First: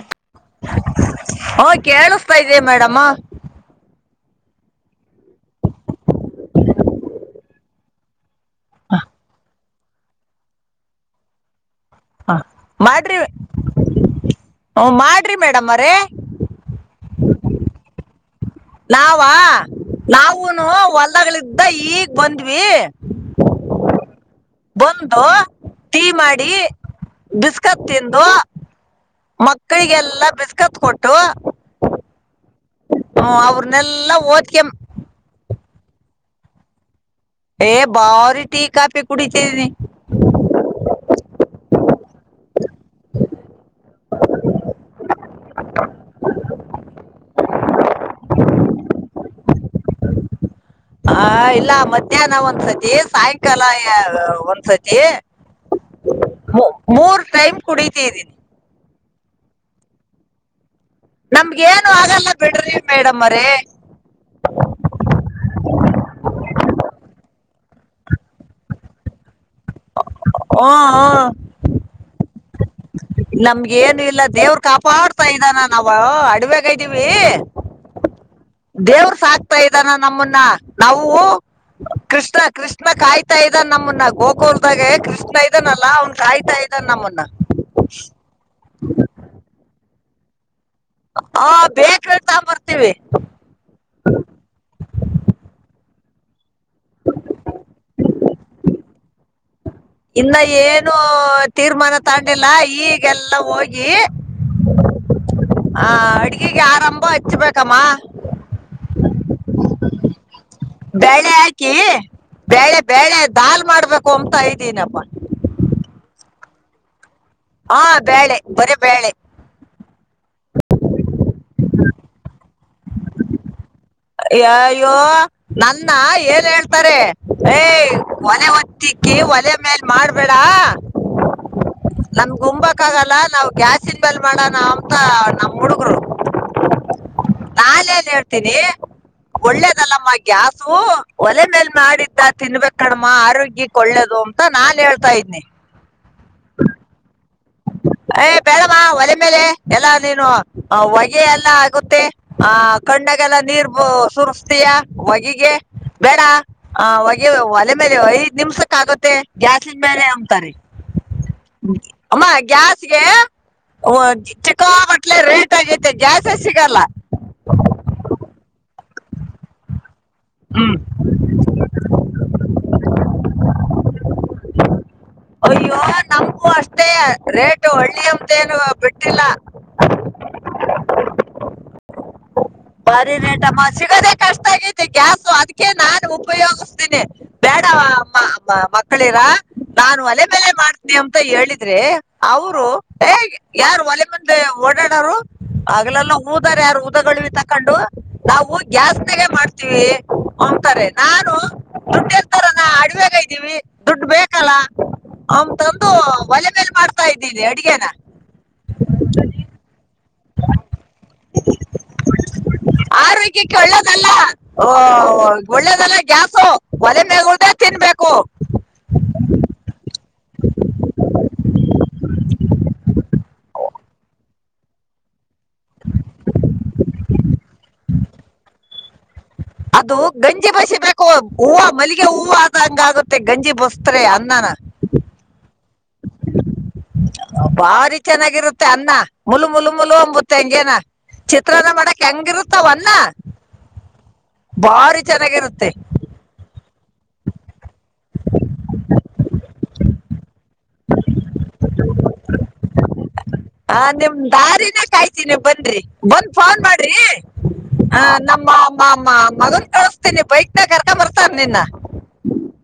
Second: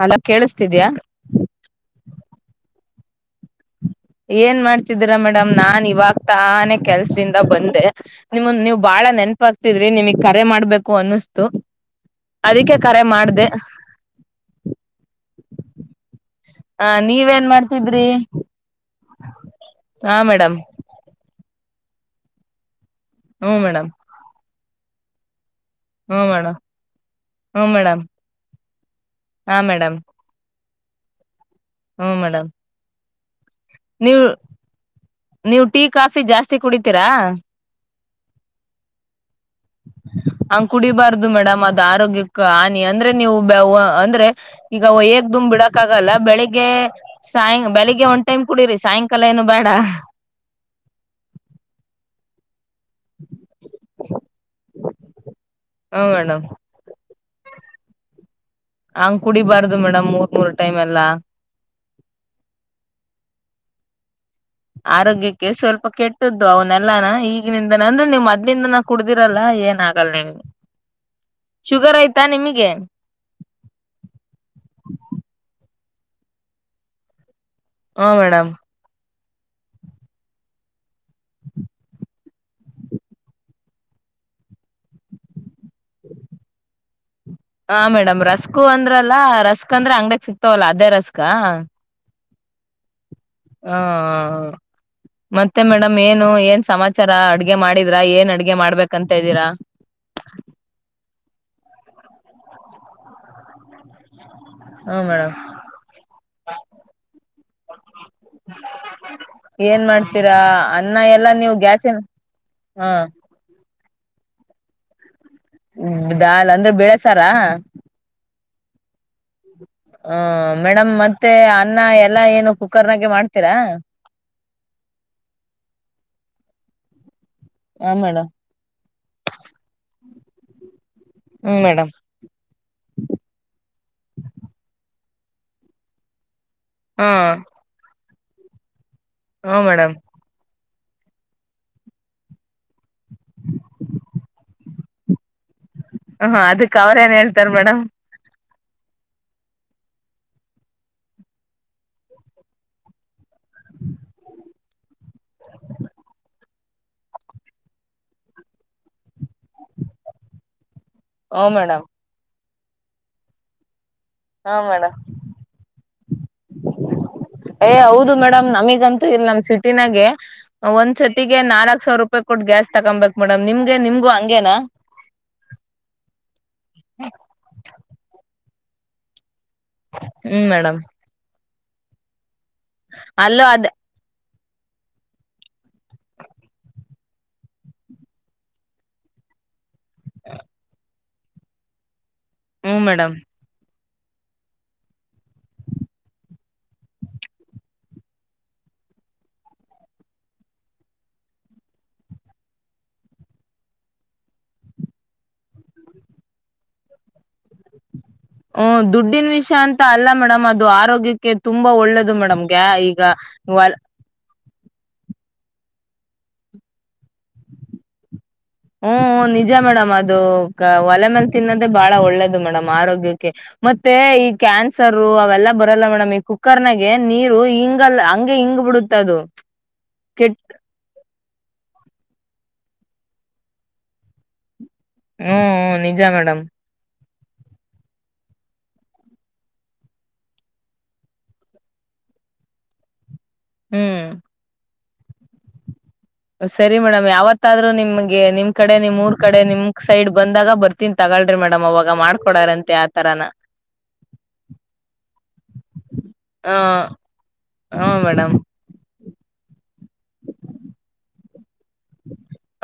Hello ಕೇಳಿಸ್ತಿದ್ಯಾ ಹೊ ಕೇಳಸ್ತಾ ಇದೆಯ ಮೇಡಂಮು. ಏನ್ ಮಾಡ್ತಿದ್ದೀರಾ ಮೇಡಮ್ ನಾನ್ ಇವಾಗ್ ತಾನೇ ಕೆಲ್ಸದಿಂದ ಬಂದೆ ನಿಮನ್ನ ನೀವ್ ಬಾಳ ನೆನ್ಪಾಗ್ತಿದ್ರಿ ನಿಮಗ್ ಕರೆ ಮಾಡ್ಬೇಕು ಅನ್ನಿಸ್ತು. ಹಾ ಅದಕ್ಕೆ ಕರೆ ಮಾಡ್ರಿ ಮಾಡ್ದೆ ಓ ಮಾಡ್. ರಿ ಮೇಡಮ್ ಅವರೇ. ಹ ನೀವೇನ್ ಮಾಡ್ತಿದ್ರಿ. ನಾವ ಹಾ ಮೇಡಮ್ ನಾವುನು ಹೊಲ್ಲದಗಳಿದ್ದ. ಅದ ಈಗ್ ಬಂದ್ವಿ. ಹ್ಮ ಮೇಡಮ್ ಬಂದೋ ಟೀ ಹ್ಮ ಮಾಡಿ ಮೇಡಮ್ ಹ್ಮ ಬಿಸ್ಕತ್ ಮೇಡಮ್ ತಿಂದೊ ಹಾ ಮೇಡಮ್ ಮಕ್ಕಳಿಗೆಲ್ಲಾ ಬಿಸ್. ಕತ್ ಕೊಟ್ಟೋ. ಹ್ಮ ಮೇಡಮ್ ಹ್ಮ ಅವರ್ ನೆಲ್ಲಾ ಓದೆಕೆಮ್. ನೀವು ಟೀ ಕಾಫಿ ಜಾಸ್ತಿ ಕುಡಿತೀ. ದ ಏ ಬಾರಿ ಟೀ ಕಾಫಿ ಕುಡಿ. ಹಂಗ್ ಕುಡಿಬಾರ್ದು ಮೇಡಮ್ ಅದ್ ಆರೋಗ್ಯಕ್. ಕ್ ಹಾನಿ ಅಂದ್ರೆ ನೀವು ಅಂದ್ರೆ ಈಗ ಹೆಕ್ ದಮ್ ಬಿಡಕ್ ಆಗಲ್ಲ ಬೆಳಿಗ್ಗೆ ಸಾಯ್ ಬೆಳಿಗ್ಗೆ ಒಂದ್ ಟೈಮ್ ಕುಡಿರೀ ಸಾಯಂಕಾಲ ಏನು ಬೇಡ. ಹ ಇಲ್ಲ ಮಧ್ಯಾಹ್ನ ಒಂದ್ಸತಿ. ಹೇ ಸಾಯಂಕಾಲ ಒಂದ್ಸತಿ ಹ್ಮ ಮೇಡಮ್ ಮೂ ಮೂರ್. ಟೈಮ್ ಕುಡಿತಿದೀನಿ. ಹಂಗ್ ಕುಡಿಬಾರ್ದು ಮೇಡ್ ಮೂರ್ ಮೂರ್. ಟೈಮ್ ಎಲ್ಲಾ ನಮ್ಗ್ ಏನು ಆಗಲ್ಲ ಬಿಡ್ರಿ ಮೇಡಮ್ ಅವ್ರೆ. ಆರೋಗ್ಯಕ್ಕೆ ಈಗಿಂದ ಅಂದ್ರೆ ಮೊದ್ಲಿನ್ದನು ಕುಡಿರಲ್ಲ ಏನು ಆಗಲ್ಲ. ಆಗಲ್ಲ ನಿಮಗ್ ಹ್ಮ್ ಶುಗರ್ ಆಯ್ತಾ ನಿಮಗ್. [unintelligible] ನಮ್ಗಏನು ಇಲ್ಲ ದೇವ್ರ ಕಾಪಾಡ್ತಾ ಇದ್ದಾನ ನಾವ್ ಅಡವಾಗೆ ಇದ್ದೀವಿ. ಹ್ಮ್ ಮೇಡಮ್ ಸಾಕ್ತಾ ಇದಾನ ನಮ್ಮನ್ನ ನಾವು ಕೃಷ್ಣ ಕೃಷ್ಣ ಕಾಯ್ತಾ ಇದಾನ ನಮ್ಮನ್ನ ಗೋಕೂರ್ದಾಗೆ ಕೃಷ್ಣ ಇದಾನಲ್ಲ ಅವ್ನ್ ಕಾಯ್ತಾ ಇದಾನ ನಮ್ಮನ್ನ. ಹಾ ಮೇಡಮ್ ರಸ್ಕು ಅಂದ್ರಲ್ಲಾ ರಸ್. ಅಕಂದ್ರ ಅಂಗಡಿಲ್ ಸಿಕ್. ಸಿಕ್ತವಲ್ಲ ಅದೇ ರಸ್ಕ್ಕಾ. ತಾ ಬರ್ತೀವಿ. ಹಾ ಮತ್ತೆ ಮೇಡಮ್ ಮೇನು ಏನ್ ಸಮಾಚಾರ ಅಡ್ಗೆ ಮಾಡಿದ್ರಾ ಏನ್ ಅಡ್ಗೆ ಮಾಡ್ಬೇಕಂತ್ದೀರಾ. ಇನ್ನ ಏನು ತೀರ್ಮಾನ ತಗಂಡಿಲ್ಲ ಈಗೆಲ್ಲ ಹೋಗಿ. ಹಾ ಮೇಡಮ್ ಹ ಅಡ್ಗೆಗೆ ಆರಂಭ ಹಚ್ಬೇಕಮ್ಮ. ಏನ್ ಮಾಡ್ತ. ಬೇಳೆ ಹಾಕಿ ಬೇಳೆ ಹ ಬೇಳೆ ದಾಲ್ ಮಾಡ್ಬೇಕ. ಕೋಂ ಅಂತ ಇದಿನಪ್ಪ. ದಾಲ್ ಅಂದ್ರೆ ಬೆಳೆ ಸಾ. ಹಾ ಬ್ಯಾಳೆ ಬರಿ ಬೇಳೆ ಹ್ಮ್ ಮೇಡಮ್ ಮತ್ತೆ ಅನ್ನ ಎಲ್ಲಾ ಏನು ಕುಕ್ಕರ್ ನಾಗೇ ಮಾಡ್ತೀರಾ. ಹೇ ಅಯ್ಯೋ ನನ್ನ ಏನ್ ಹೇಳ್ತಾರೆ. ಹೇ ಹ ಮೇಡಮ್ ಒಲೆ ಹೊತ್ತಿಕ್ಕಿ ಓಲೆ ಮೇಲ್ ಮಾಡ್. ಬೇಡ ಹ್ಮ್ ಮೇಡಮ್ ನಮಗ್ ಉಂಬಕ್ ಆಗಲ್ಲ ನಾವ್ ಗ್ಯಾಸ್ ಇನ್ ಮೇಲ್ ಮಾಡಣ. ನಮ್ಮ್ ಹುಡುಗರು. ಹ್ಮ್ ತಿನ್ನಿ ಒಳ್ಳೇದಲ್ಲಮ್ಮ ಗ್ಯಾಸ್. ತು ಓಲೇ ಮೇಲ್ ಮಾಡಿದ್ದ ತಿನ್ಬೇಕ್ ಕಣಮ್ಮ ಆರೋಗ್ಯ ಒಳ್ಳೇದು ಅಂತ ನಾನ್ ಹೇಳ್ತಾ ಇದನಿ. ಹ ಹ ಅದಕ್ ಅವ್ರ ಏನ್ ಹೇಳ್. ತರ್ ಮೇಡಂ ಏ ಬೇಡಮ್ಮ ಓಲೇ ಮೇಲೆ ಎಲ್ಲ ನೀನು ಹೊಗೆ ಎಲ್ಲ ಆಗುತ್ತೆ ಆ ಕಣ್ಣ್. ಲ್ಲ ನೀರ್ ಬು ಸುರ್ ಯ ಹೊಗೆಗೆ ಬೇಡ ಆ ಹೊಗೆ ಒಲೆ ಮೇಲೆ ಐದ್ ನಿಮ್ಷಕ್ಕೆ ಆಗತ್ತೆ ಗ್ಯಾಸಿನ ಮೇಲೆ ಅಂಥರೇ ಹ್ಮ್ ಮೇಡಮ್ ಅಮ್ಮ ಗ್ಯಾಸ್ ಗೆ. ಹೊ ಹ ಚಿಕ್ಕಾ ಮೇಡಮ್ ಮಟ್ಲೆ ರೇಟ್ ಆಗತೆ ಗ್ಯಾಸೇ ಸಿಗಲ್ಲ. ಏ ಹೌದು ಮೇಡಮ್ ನಮಿಗಂತೂ ಇಲ್ ನಮ್ ಸಿಟಿನಾಗೆ. ಹ್ಮ್ ಒಂದ್ ಸತಿಗೆ ನಾಲ್ಕ್ ಸಾವಿರ ರೂಪಾಯಿ ಕೊಟ್ಟು ಗ್ಯಾಸ್. ತಕಂಬೇಕ್ ಮೇಡಮ್ ನಿಮ್ಗೆ ನಿಮ್ಗು ಹಂಗೇನಾ. ಅಯ್ಯೋ ನಮಗೂ ಅಷ್ಟೇ ರೇಟ್ ಹಳ್ಳಿಯವರದೇನು. ಬೆಟ್ಟಿಲ್ಲ ಹ್ಮ್ ಮೇಡಮ್ ಬಾರಿ ಅಲ್ಲೂ ರೇಟಮ್ಮ ಅದ್ ಸಿಗದೆ. ಕಷ್ಟ ಆಗೈತೆ ಗ್ಯಾಸು ಅದಕ್ಕೆ ನಾನು ಉಪಯೋಗಿಸತೀನಿ ಬೇಡ ಮಕ್ಕಳಿರ. ನಾನು ಓಲೆ ಮೇಲೆ ಮಾಡ್ತೀಯಂ. ಅಂತ ಹೇಳಿದ್ರೆ. ಅವರು ಹ್ಮ್ ಮೇಡಮ್ ಹೇ ಯಾರ್ ಓಲೆ. [unintelligible] ಓಡಾಡರು ಆಗ್ಲೆಲ್ಲ ಊದರ್ ಯಾರು ಊದಗೊಲ್ವಿ ತಗೊಂಡ್. ಹಕಂಡು ನಾವು ಗ್ಯಾಸ್ನಾಗೆ ಮಾಡ್ತೀವಿ ಅಂತಾರೆ ನಾನು ದುಡ್ ಇರ್ತಾರ ನ ಅಡವಾಗ ಇದ್ದೀವಿ ದುಡ್ಡು ಬೇಕಲ್ಲ ಅಂತಂದು ಓಲೆ ಮೇಲ್ ಮಾಡ್ತಾ ಇದ್ದೀನಿ ಅಡಗೆನ. ಹೂ ದುಡ್ಡಿನ ವಿಷ ಅಂತ್. ಅಲ್ಲ ಮೇಡಮ್ ಅದು ಆರೋಗ್ಯಕ್ಕೆ ತುಂಬಾ ಒಳ್ಳೇದು ಮೇಡಮ್ ಗ್ಯಾ ಈಗ ಓಲ್. ಓ ಒಳ್ಳೇದಲ್ಲ ಗ್ಯಾಸು ಓಲೆ ಮ್ಯಾಳ್ ಗುದೆ ತಿನ್ಬೇಕು. ಹ್ಮ್ ಹ್ಮ್ ನಿಜ ಮೇಡಮ್ ಅದ್. ಅದು ಒಲೆ ಮೇಲೆ ತಿನ್ನೋದೇ ಬಹಳ ಒಳ್ಳೇದು ಮೇಡಮ್ ಆರೋಗ್ಯಕ್ಕೆ. ಮತ್ತೆ ಈ ಕ್ಯಾನ್ಸರ್ರು ಅವೆಲ್ಲ. ಬರಲ್ಲ ಮೇಡಮ್ ಈ ಕುಕ್ಕರ್ ನಾಗೆ ನೀರು ಹಿಂಗಲ್ಲ ಹಂಗೆ ಹಿಂಗ್ ಬಿಡುತ್. ತದು ಅದು ಗಂಜಿ ಬಸಿ ಬೇಕು. ಹೂವ ಮಲ್ಲಿಗೆ ಹೂವ ಆದಂಗ್ ಆಗುತ್ತೆ ಗಂಜಿ ಬಸದ್ರೆ ಅನ್ನನ. ಹ್ಮ್ ಹ್ಮ್ ನಿಜ ಮೇಡಮ್. ಬಾರಿ ಚೆನ್ನಾಗಿರುತ್ತೆ ಅನ್ನ ಮುಲು ಮುಲು ಮುಲು ಅಂಬುತ್ತೆ ಹಂಗೇನ ಚಿತ್ರಾನ್ನ ಮಾಡಕ್ ಹೆಂಗಿರುತ್ತಾವ ಅನ್ನ. ಹ್ಮ್ ಬಾರಿ ಚೆನ್ನಾಗಿರುತ್ತೆ. ಸರಿ ಮೇಡಮ್ ಯಾವತ್ತಾದ್ರೂ ನಿಮ್. ನಿಮಗೆ ನಿಮ್ ಕಡೆ ನಿಮ್ ಊರ್ ಕಡೆ ನಿಮ್ ಸೈಡ್ ಬಂದಾಗ ಬರ್ತೀನಿ ತಗಳ್ರಿ ಮೇಡಮ್ ಅವಾಗ ಮಾಡ್ಕೊಡಾರಂತೆ ಆತರಾನ ಆ ನಿಮ್ ದಾರಿನ ಕಾಯ್ತೀನಿ ಬನ್ರಿ ಬಂದ್ ಹ ಫೋನ್ ಮಾಡ್ರಿ ಹ ಮೇಡಮ್. ನಿಮ್ಮ ಮಗನ್ ಕಳ್ಸ್. ಕಳ್ಸ್ತೀನಿ ಬೈಕ್ನಾಗ ಕರ್ಕ ಬರ್ತಾನ ನಿನ್ನ.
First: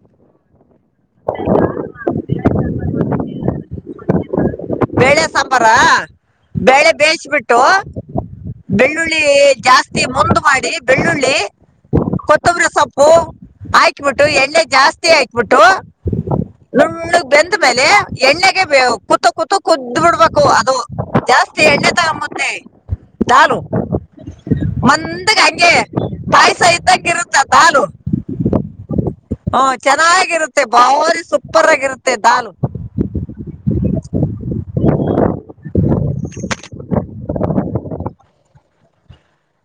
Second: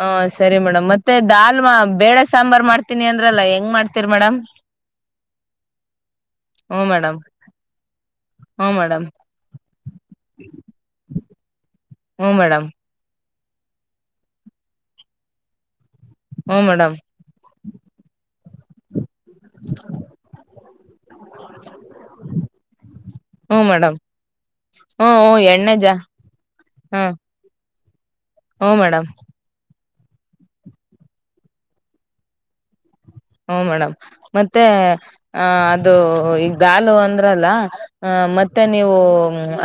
ಹ ಸರಿ ಮೇಡಮ್ ಮ ಅಂದ್ರಲ್ಲ ಹೆಂಗ್ ಮಾಡ್ತೀರಿ ಮೇಡಮ್ [inaudible] ಬೇಳೆ ಸಾಂಬಾರ ಹ್ಮ್ ಬೆೇಳೆ ಮೇಡಮ್ ಬೇಯಿಸಿಬಿಟ್ಟು ಹ್ಮ್ ಮೇಡಮ್ ಬೆಳ್ಳುಳ್ಳಿ ಜಾಸ್ತಿ ಮುಂದ್ ಮಾಡಿ ಬೆಳ್ಳುಳ್ಳಿ. ಹ್ಮ್ ಮೇಡಮ್ ಕೊತ್ತಂಬರಿ ಸೊಪ್ಪು. ಆಕ್ಬಿಟ್ಟು ಎಣ್ಣೆ ಜಾಸ್ತಿ ಆಯಕ್ಬಿಟ್ಟು. ಹ್ಮ್ ಮೇಡಮ್ ನುಣ್ಣಗ್ ಬೆಂದ್ಮೇಲೆ ಎಣ್ಣೆಗೆ ಕೂತು ಕೂತು ಕುದ್ ಬಿಡ್ಬೇಕು ಅದು ಜಾಸ್ತಿ ಎಣ್ಣೆ ತಗ ಮುತ್ತೆ ಹ್ಮ ದಾಲು ಮೇಡಮ್ ಹ್ಮ ಹ್ಮ ಮಂದಗ ಎಣ್ಣೆ ಹಂಗೆ ಜಾ ಪಾಯಸ ಇದ್ದಂಗ ಇರುತ್ತ ದಾಲು. ಹ ಮೇಡಮ್. ಹ್ಮ್ ಚೆನ್ನಾಗಿರುತ್ತೆ. ತ್ತೆ ಬಾರಿ ಸೂಪರ್ ಆಗಿರುತ್ತೆ ದಾಲು. ಹ ಮೇಡಮ್ ಮತ್ತೆ ಆ ಅದು ಈಗ ದಾಲು ಅಂದ್ರಲ್ಲ ಆ ಮತ್ತ. ಮತ್ತೆ ನೀವು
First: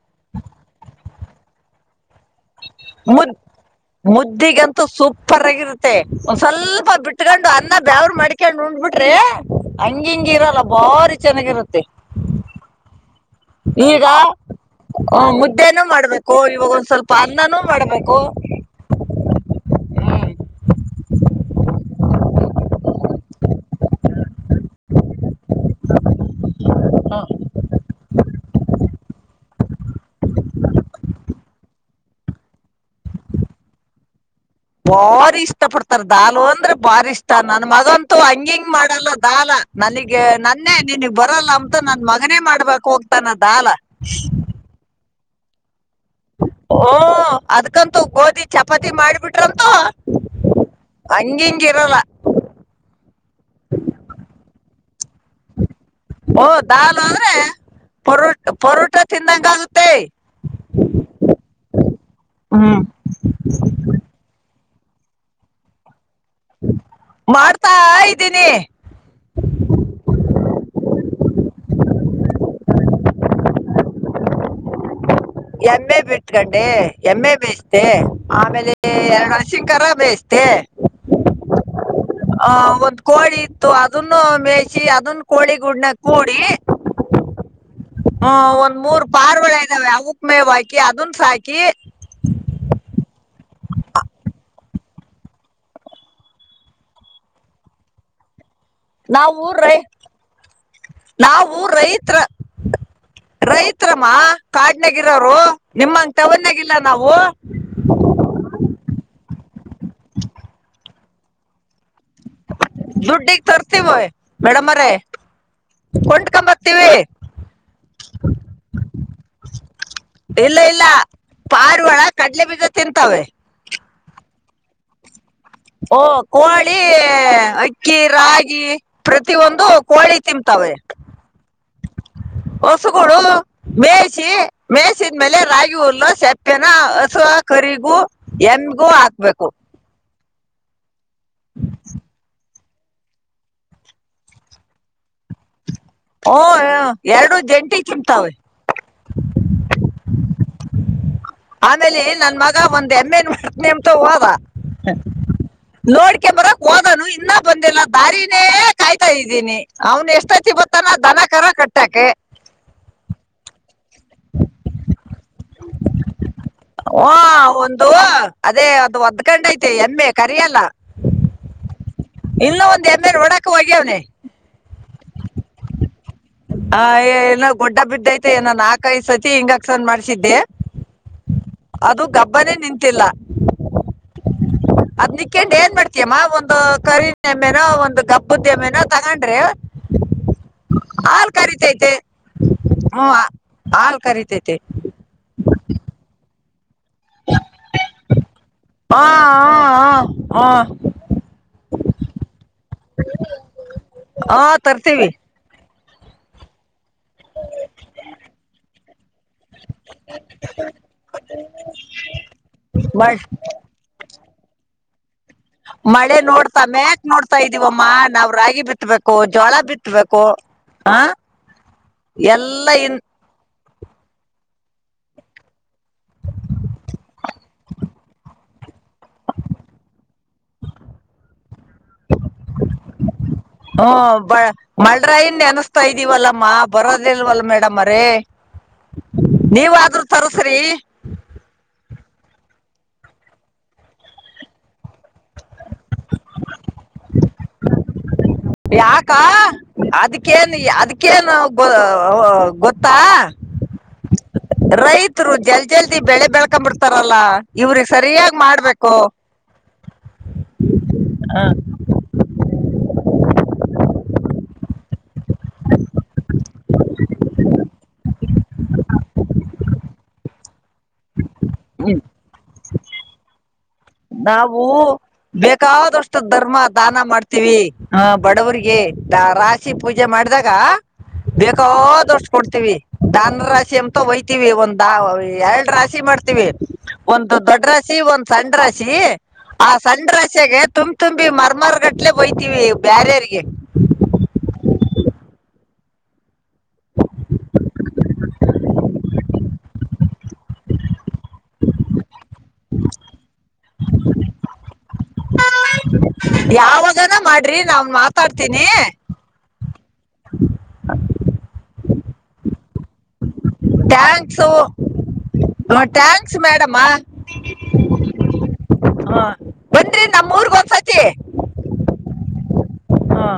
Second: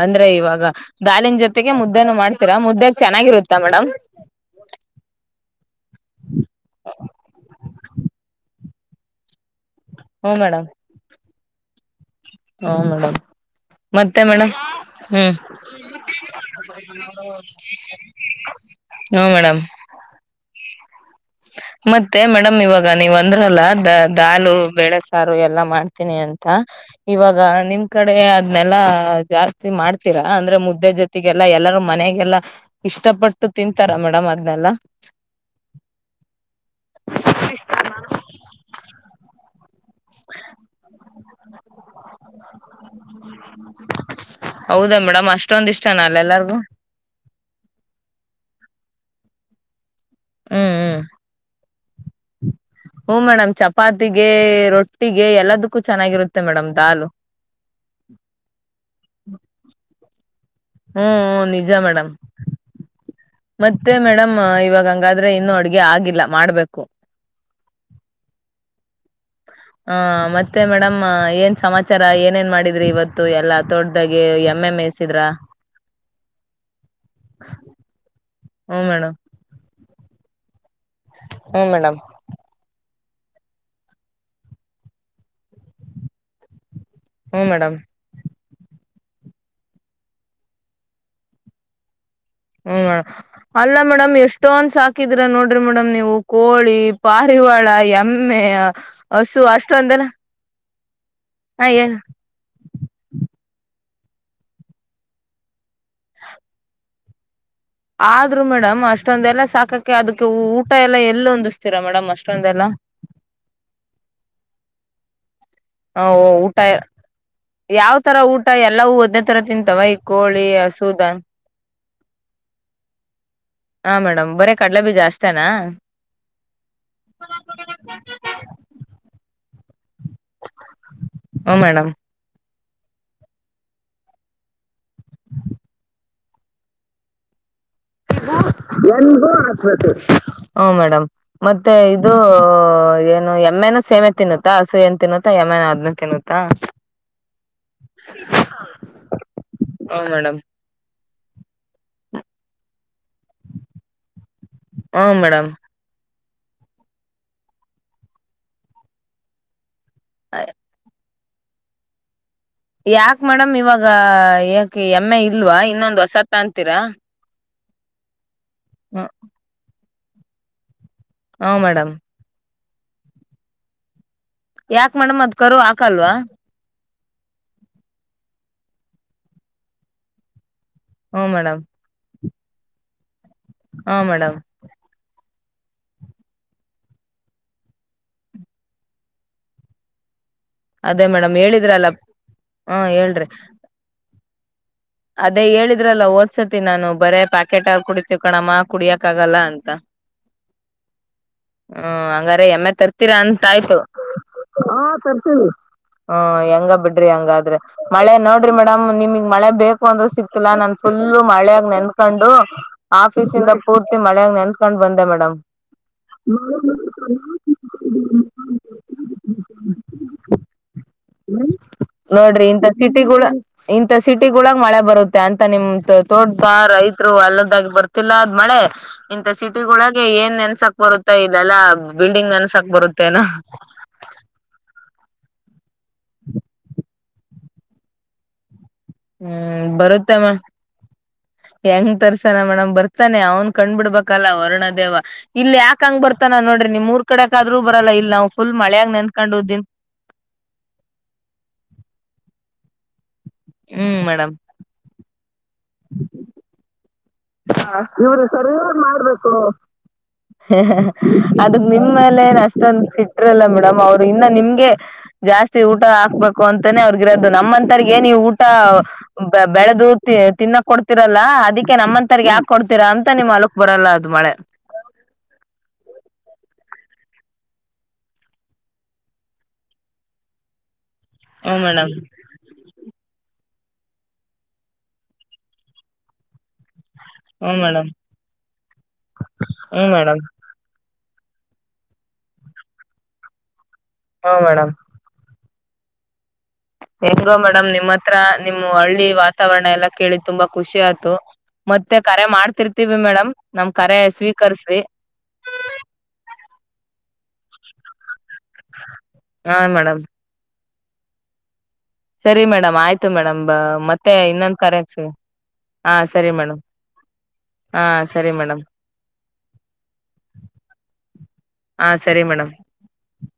ಅಂದ್ರೆ ಇವಾಗ ದಾಲನ್ ಜೊತೆಗೆ ಮುದ್ದೇನು ಮಾಡಿ. ಮುದ್ ಮುದ್ದಿಗಂತೂ ಸೂಪರ್ ಆಗಿರುತ್ತೆ ಒಂದ ಸ್ವಲ್ಪ ಬಿಟ್ಕೊಂಡು ಅನ್ನ ಬೇವ್ರ ಮಾಡ್ಕೊಂಡು ಉಂಡ್. ಟ್ರೇ. ಹಂಗ್ ಹಿಂಗ್ ಹ್ಮ ಇರಲ್ಲ ಬಾರಿ. ಚೆನ್ನಾಗಿರುತ್ತೆ. ಹಾ ಮೇಡಮ್. ಈಗ ಮತ್ತೆ ಮೇಡಮ್ ಹ್ಮ್ ಮುದ್ದೆನೂ ಮಾಡ್ಬೇಕು ಇವಾಗ ಒಂದ್ ಸ್ವಲ್ಪ ಅನ್ನನೂ ಮಾಡ್ಬೇಕು. ಹ್ಮ ಮೇಡಮ್ ಮತ್ತೆ ಮೇಡಮ್ ಇವಾಗ ನೀವ್ ಅಂದ್ರಲ್ಲ ದ ದಾಲು ಬೆೇಳೆಸಾರು ಎಲ್ಲಾ ಮಾಡ್ತೀನಿ ಅಂತ. ತ ಇವಾಗ ನಿಮ. ಕಡೆ ಅದ್ನೆಲ್ಲಾ ಜಾಸ್ತಿ ಮಾಡ್ತೀರಾ ಅಂದ್ರೆ ಮುದ್ದೆ ಜೊತೆಗೆಲ್ಲಾ ಎಲ್ಲರೂ ಮನೆಗೆಲ್ಲಾ ಇಷ್ಟಪಟ್ಟು ತಿಂತಾರ ಮೇಡಮ್ ಅದ ಬಾರಿ ಇಷ್ಟ ಪಡ್ತಾರ. ದಾಲು ಅಂದ್ರೆ ಬಾರಿಷ್ಟ ನನ್ ಮಗಂತು ಹಂಗ ಹಿಂಗ ಮಾಡಲ್ಲಾ. ದಾಲ. ನನಗ ನನ್ನೇ ನಿನಗ್ ಬರಲ್ಲ ಅಂತ ನನ್ ಮಗನೇ ಮಾಡ್ಬೇಕ್ ಹೋಗ್ತಾನ ದಾಲ. ಹೌದಾ [unintelligible] ಎಲ್ಲಾರ್ಗು ಓ ಅದ್ಕಂತೂ ಗೋಧಿ ಚಪಾ ತ್ತಿ ಮಾಡ್ಬಿಟ್ರಂತು. ಹ್ಮ್ ಹ್ಮ್ ಹಂಗ್ ಹಿಂಗ್ ಇರಲ್ಲ. ಹ್ಮ ಮೇಡಮ್ ಚಪಾತಿಗೆ ರೊಟ್ಟಿಗೆ ಎಲ್ಲದಕ್ಕೂ ಚೆನ್ನಾಗಿರುತ್ತೆ ಓ ಮೇಡಮ್ ದಾಲ್ ದಾಲು ಅಂದ್ರೆ ಪರೋಟ್ ಪರೋಟ ತಿಂದಂಗ ಆಗುತ್ತೆ. ಹ್ಮ್ಹೂ ನಿಜ ಮೇಡಮ್ ಹ್ಮ್ ಮತ್ತೆ ಮೇಡಮ್ ಇವಾಗ. ಹಂಗಾದ್ರೆ ಇನ್ನುೂ ಅಡುಗೆ ಆಗಿಲ್ಲ. ಮಾಡ್ಬೇಕು ಮಾಡ್ತಾ ಇದ್ದೀನಿ. ತರ ಏನೇನ್ ಮಾಡಿದ್ರಿ ಇವತ್ತು ಎಲ್ಲಾ ತೋಟದಾಗೆ ಎಮ್ ಏಮ್ ಮೇ ಯಸ್. ಎಮ್ಮೆ ಬಿಟ್ಕಂಡೆ ಎಮ್ಮೆ ಮೇಯಿಸಿದೆ ಆಮೇಲೆ ಹ್ಮ್ ಮೇಡಮ್ ಎರಡು ಹಸುಕರ ಮೇಯಿಸಿದೆ. ತೆ. ಹ್ಮ್ ಮೇಡಮ್. ಒಂದ್ ಕೋಳಿ ಇತ್ತು ಅದನ್ನು ಮೇಯಿಸಿ ಅದನ್ನ ಕೋಳಿ ಗುಡೂ ನಾಗ ಕೂಡಿ. ಹ್ಮ್ ಮೇಡಮ್. ಆ, ಮೂರ್ ಪಾರಿವಾಳ ಇದ್ದಾವೆ ಅ. ಮೇವು ಹಕಿ ಅದನ್ ಸಾಕಿ. ಹ್ಮ್ ಮೇಡಮ್ ಅಲ್ಲ ಮೇಡಮ್ ಎಷ್ಟೊಂದ ಸಾಕಿದ್ರ ನೋಡ್ರಿ ಮೇಡಮ್ ನೀವು ಕೋಳಿ ಪಾರಿವಾಳ ಎಮ್ಮೆ. ನಾವ್ ಹಸು ಊರ ರೈತ ಅಷ್ಟೊಂದೆಲ್ಲ ನಾವ ಹ ರೈತ್ರ. ರೈತ್ರಮ್ಮ ಕಾಡ್ನ್ಗ ಇರೋರು ನಿಮ್ಮಂಗ ಟೌನ್ ನಾಗ ಇಲ್ಲ ನಾವು. ಆದ್ರು ಮೇಡಮ್ ಅಷ್ಟೊಂದೆಲ್ಲ ಸಾಕ್. ಹಾಕೋಕೆ ಅದಕ್ಕೆ ಊಟ ಎಲ್ಲ ಎಲ್ಲ ಒಂದಿಸ್ತೀರ ಮೇಡಮ್. ಅಷ್ಟೊಲ್ಲ ದುಡ್ಡಿಗ್ ತರ್ತೀವಿ ಮೇಡಮರೇ ಹ ಊಟ ಕೊಂಡ್ಕೊಂಬರ್ತೀವಿ ಯಾವ್ ತರ ಊಟ ಎಲ್ಲವು ಒಂದ್ದೇ ತರ ತಿಂತಾವ ಈ ಕೋಳಿ ಹಸು ದನ. ಒಳಗ ಕಡ್ಲೆ ಬೀಜ ತಿಂತಾವೆ. ಹಾ ಮೇಡಮ್ ಬರೇ ಕಡಲೆ ಬೀಜ ಅಷ್ಟ್. ಓ ಕೋಳಿ ಅಕ್ಕಿ ರಾಗಿ ಪ್ರತಿಯೊಂದು. ಅದು ಕೋಳಿ ತಿಂತಾವೇ. ಓ ಮೇಡಮ್. ಹಸುಗಳು ಮೇಯಿಸಿ ಮೇಯಿಸಿದ್ಮೇಲೆ ರಾಗಿ ಹುಲ್ಲ ಸೆಪ್ಪೆನ ಹಸು ಹ. ಕರಿಗೂ ಎಮಗೂ ಹಾಕ್ಬೇಕು. ಹ್ಮ ಮೇಡಮ್. ಮತ್ತೆ ಇದು. ಏನು ಎಮ್ಮೆನ ಸೇಮೆ ತಿನ್ನುತ್ತಾ ಹಸು ಏನ್ ತಿನ್ನುತ್ತಾ ಎಮ್ಮೆನ ಆದ್ನ. ಹೊ ಎರಡು ಜಂಟಿ ತಿಂತತಾವ. ಹಾ ಮೇಡಮ್ ಆಮೇಲೆ ನನ್ ಮಗ ಬಂದ. ಎಮ್ಮೆನಾ ಹುಡುಕ್ತಿನಿ ಅಂತ ಹೋದ ಹ್ಮ ಮೇಡಮ್ ನೋಡಿ. ಬರೋಕೆ ಹೋದನು ಇನ್ನ ಬಂದಿಲ್ಲ ದಾರಿನೇ ಕಾಯ್ತಾ ಇದ್ದೀನಿ. ಅವನು ಎಷ್ಟೊತ್ತಿಗೆ ಬರ್ತಾನ ಅದರ ಮೇಲೆ. ಕರ ಕಟ್ಟೋಕೆ. ಯಾಕ್ ಮೇಡಮ್ ಇವಾಗ ಯಾಕೆ ಎಮ್ಮೆ. ಇಲ್ವಾ ಇನ್ನೊಂದ್ ಹೊಸದು ತಗೊಂತೀರಾ. ಅದು. ಅದೇ ಅದು ಒದ್ಕಂಡ್ ಐತೆ ಎಮ್ಮೆ. ಕರಿಯಲ್ಲ. ಹಾ ಮೇಡಮ್. ಇನ್ನ್ ಒಂದ್ ಎಮ್ಮೆ ನೊಡಾಕ್ ಹೋಗ್ಯವ್ನನೆ. ಯಾಕ್ ಮೇಡಮ್ ಅದ್ ಕರು ಆಕಲ್ವಾ. ಹ ಏನೋ ಗೊಡ್ಡ ಬಿದ್ದೈತೆಏನನ್ ನಾಕ ಐ್ ಸತಿ ಇಂಜೆಕ್ಷನ್ ಮಾಡ್ಸಿದ್ದೆ. ಹ್ಮ ಮೇಡಮ್. ಬರಿ ನಿಂತಿಲ್ಲ. ಹಾ ಮೇಡಮ್. ಹಕಂಡ್ ಏನ್ ಮಾಡಡ್ತಯಮ್ಮ ಒಂದು ಕರಿನ್ ಎಮ್ಮೆನೋ ಒಂದು ಗಬ್ಬದ ಎಮ್ಮೆನೋ ತಗೊಂಡ್ರಿ. ಅದೇ ಮೇಡಮ್. ಹೇಳಿದ್ರಲ್ಲ ಕರೀತೈತೆ ಹ್ಮ ಹು ಹೇಳ್ರಿ ಹಾಲ. ತೆ. ಸತಿ ನಾನು. ಬರೇ ಪ್ಯಾಕೆಟ್ ಹಾಲ್ ಕುಡಿತೀವಿ ಕಣಮ್ಮ ಹಾ ಕುಡಿಯಕ್ ಆಗಲ್ಲ ಅಂತ. ಹಾ ಹಾ ಹ್ಮ್ ಹಂಗ. ಎಮ್ಮೆ ತರ್ತೀರಾ ಅಂತ ಆಯ್ತು ಹ ತರ್ತೀವಿ. ಹ್ಮ ಹೆಂಗ ಬಿಡ್ರಿ ಹಂಗಾದ್ರೆ ಮಳೆ ನೋಡ್ರಿ ಮೇಡಮ್ ನಿಮಗ್ ಮಳೆ ಬೇಕ. ಒಂದು. ಸಿಗ್ತಿಲ್ಲ ನನ್ ಫುಲ್ಲು ಮಳೆಯಾಗ ನೆನ್ಕೊಂಡು ಮಳ್- ಆಫೀಸ್ ಇಂದ ಪೂರ್ತಿ ಮಳೆ. ನೆನ್ತ್ಕೊಂಡ ಬಂದ ಮೇಡಮ್. ಮಳೆ ನೋಡ್ತಾ ಮ್ಯಾಕ್ ನೋಡ್ತಾ ಇದೀವಮ್ಮ ನಾವ್ ರಾಗಿ ಬಿತ್ಬೇಕು ಜೋಳ ಬಿತ್ಬೇಕು ಹ ನೋಡ್ರಿ ಇಂತ ಎಲ್ಲಾ ಇನ್. ಸಿಟಿಗಳ ಇಂತ ಸಿಟಿಗೊಳಗ್. ಮಳೆ ಬರುತ್ತೆ ಅಂತ ನಿಮ ತೋಟದ ರೈತರು ಹೊಲದಾಗ ಬರ್ತಿಲ್ಲ ಅದ್ ಮಳೆ. ಇಂಥ ಸಿಟಿ ಒಳಗೆ ಏನ್ ನೆನ್ಸಾಕ್ ಬರುತ್ತೆ ಇಲ್ಲಲ್ಲಾ ಬಿಲ್ಡಿಂಗ್ ನೆನ್ಸಾಕ್ ಬರುತ್ತೇನ. ಮಲ್ಡ್ರಯನ ನೆನಸ್ತಾ ಇದೀವಲ್ಲಮ್ಮ ಬರೋದಿಲ್ವಲ್ ಮೇಡಂ ಅವರೇ. ಹ್ಮ್ ಬರುತ್ತಮ್ಮ ಹೆಂಗ ತರ್ಸ. ಮೇಡಮ್ ಬರ್ತಾನೆ ಅವ್ನ್ ಕಣ್ಣ ಬಿಡ್ಬೇಕಲ್ಲ ವರಣದೇವ ಇಲ್ಲಿ ಯಾಕಂಗ ಬರ್ತಾನ ನೋಡ್ರಿ ನಿಮ್ ಊರು ಕಡೆಕ್ ಆದ್ರೂ ಬರಲ್ಲ ಇಲ್ಲ ನಾವು. ಯಾಕಾ ಅದಕ್ಕೇನ್ ಅದಕ್ಕೇನ್ ಗೋ ಅ. ಗೊತ್ತಾ. ಹ್ಮ್ ಮೇಡಮ್. ರೈತರು. ಜಲ್ದ ಜಲ್ದಿಳ ಬೆಳೆ ಬೆಳ್ಕೊಂಡ್ ಬಿಡ್ತಾರ. ಹಾ ಇವರಿಗೆ ಸರಿಯಾಗಿ ಮಾಡ್ಬೇಕು ಅದಕ್ಕ ನಿಮ್ಮ ಮೇಲೆ ಅಷ್ಟೊಂದುಟ್ಟ್ರಲ್ಲ ಬಿಡಮ್ಮ್ ಅವರು ಇನ್ನ ನಿಮ್ಮ. ಗೇ ಜಾಸ್ತಿ ಊಟ ಹಾಕ್ಬೇಕು. ಅಂತಾನೇ ಅವ್ರಗಿರೋದು ನಮ್ಮಂತರ್ಗ ಏ ನೀವು. ಬೇ ಬೆಳಗೆ ಬೆಳೆದು ತಿ ತಿನ್ನಕ್ ಕೊಡ್ತಿರಲ್ಲ. ಅದಕ್ಕೆ ನಮ್ಮ. ಯಾಕ ಕೊಡ್ತೀರ ಅಂತ ನಿಮ್ ಹೊಲಕ್ಕ ಬರಲ್ಲ. ಅದು ಮಳೆ ನಾವು ಬೇಕಾದಷ್ಟು ಧರ್ಮ ಅ. ದಾನ ಮಾಡ್ತೀವಿ ಹ ಬಡವಿಗೆ ರಾಶಿ ಪೂಜೆ ಮಾಡಿದಾಗ. ಹ್ಮ್ ಮೇಡಮ್ ಬೇಕದ ಅಷ್ಟ ಕೊಡ್ತೀವಿ ದಾನ. ರಿ ಎಂತ ಹೊಯ್ತಿೀವಿ ಒಂದ್ ಎರಡು ರಾಶಿ ಮಾಡ್ತೀವಿ. ಒಂದು ಹ್ಮ್ ದೊಡ್ಡ ಮೇಡಮ್ ರಾಶಿ ಒಂದು್ ಸಣ್ಣ ರಾಶಿ. ಆ ಹ್ಮ್ ಸನ್ ಮೇಡಮ್ ರಾಶಾಗೆ ತುಂಬಾ. ತುಂಬ ತುಂಬಿ ಮರ ಮರಗಟ್ಲೆ ಒಯ್ತೀವಿ ಬ್ಯಾರೆರಿಗೆ. ಹ ಮೇಡಮ್. ಹೆಂಗೋ ಮೇಡಮ್ ನಿಮ್ಮ ಹತ್ರ ನಿಮ್ಮ ಹಳ್ಳಿ ವಾತಾವರಣ ಎಲ್ಲಾ ಕೇಳಿದ ತುಂಬಾ ಖುಷಿ ಆಯ್ತು. ಮತ್ತೆ ಕರೆ ಮಾಡ್ತಿರ್ತೀವಿ ಮೇಡಮ್ ನಮ್ ಕರೆ ಸ್ವೀಕರ್ಸಿ. ಯಾವಾಗನ ಮಾಡ್ರಿ ನಾ್ನ್ ಮಾತಾಡ್ತೀನಿ. ಹಾ ಮೇಡಮ್. ಸರಿ ಮೇಡಮ್ ಆಯ್ತು ಮ ಮತ್ತೆ ಥ್ಯಾಂಕ್ಸು ಇನ್ನೊಂದ್ ಸರಿ ಹಾ ಸರಿ ಥ್ಯಾಂಕ್ಸ್ ಮೇಡಂ ಮೇಡಮ್ಮ ಹಾ ಸರಿ ಮೇಡಂ ಹ ಬನ್ರಿ ನಮ್ ಊರ್ಗ್ ಒಂದ್ಸತಿ ಹಾ ಸರಿ ಮೇಡಂ. ಹ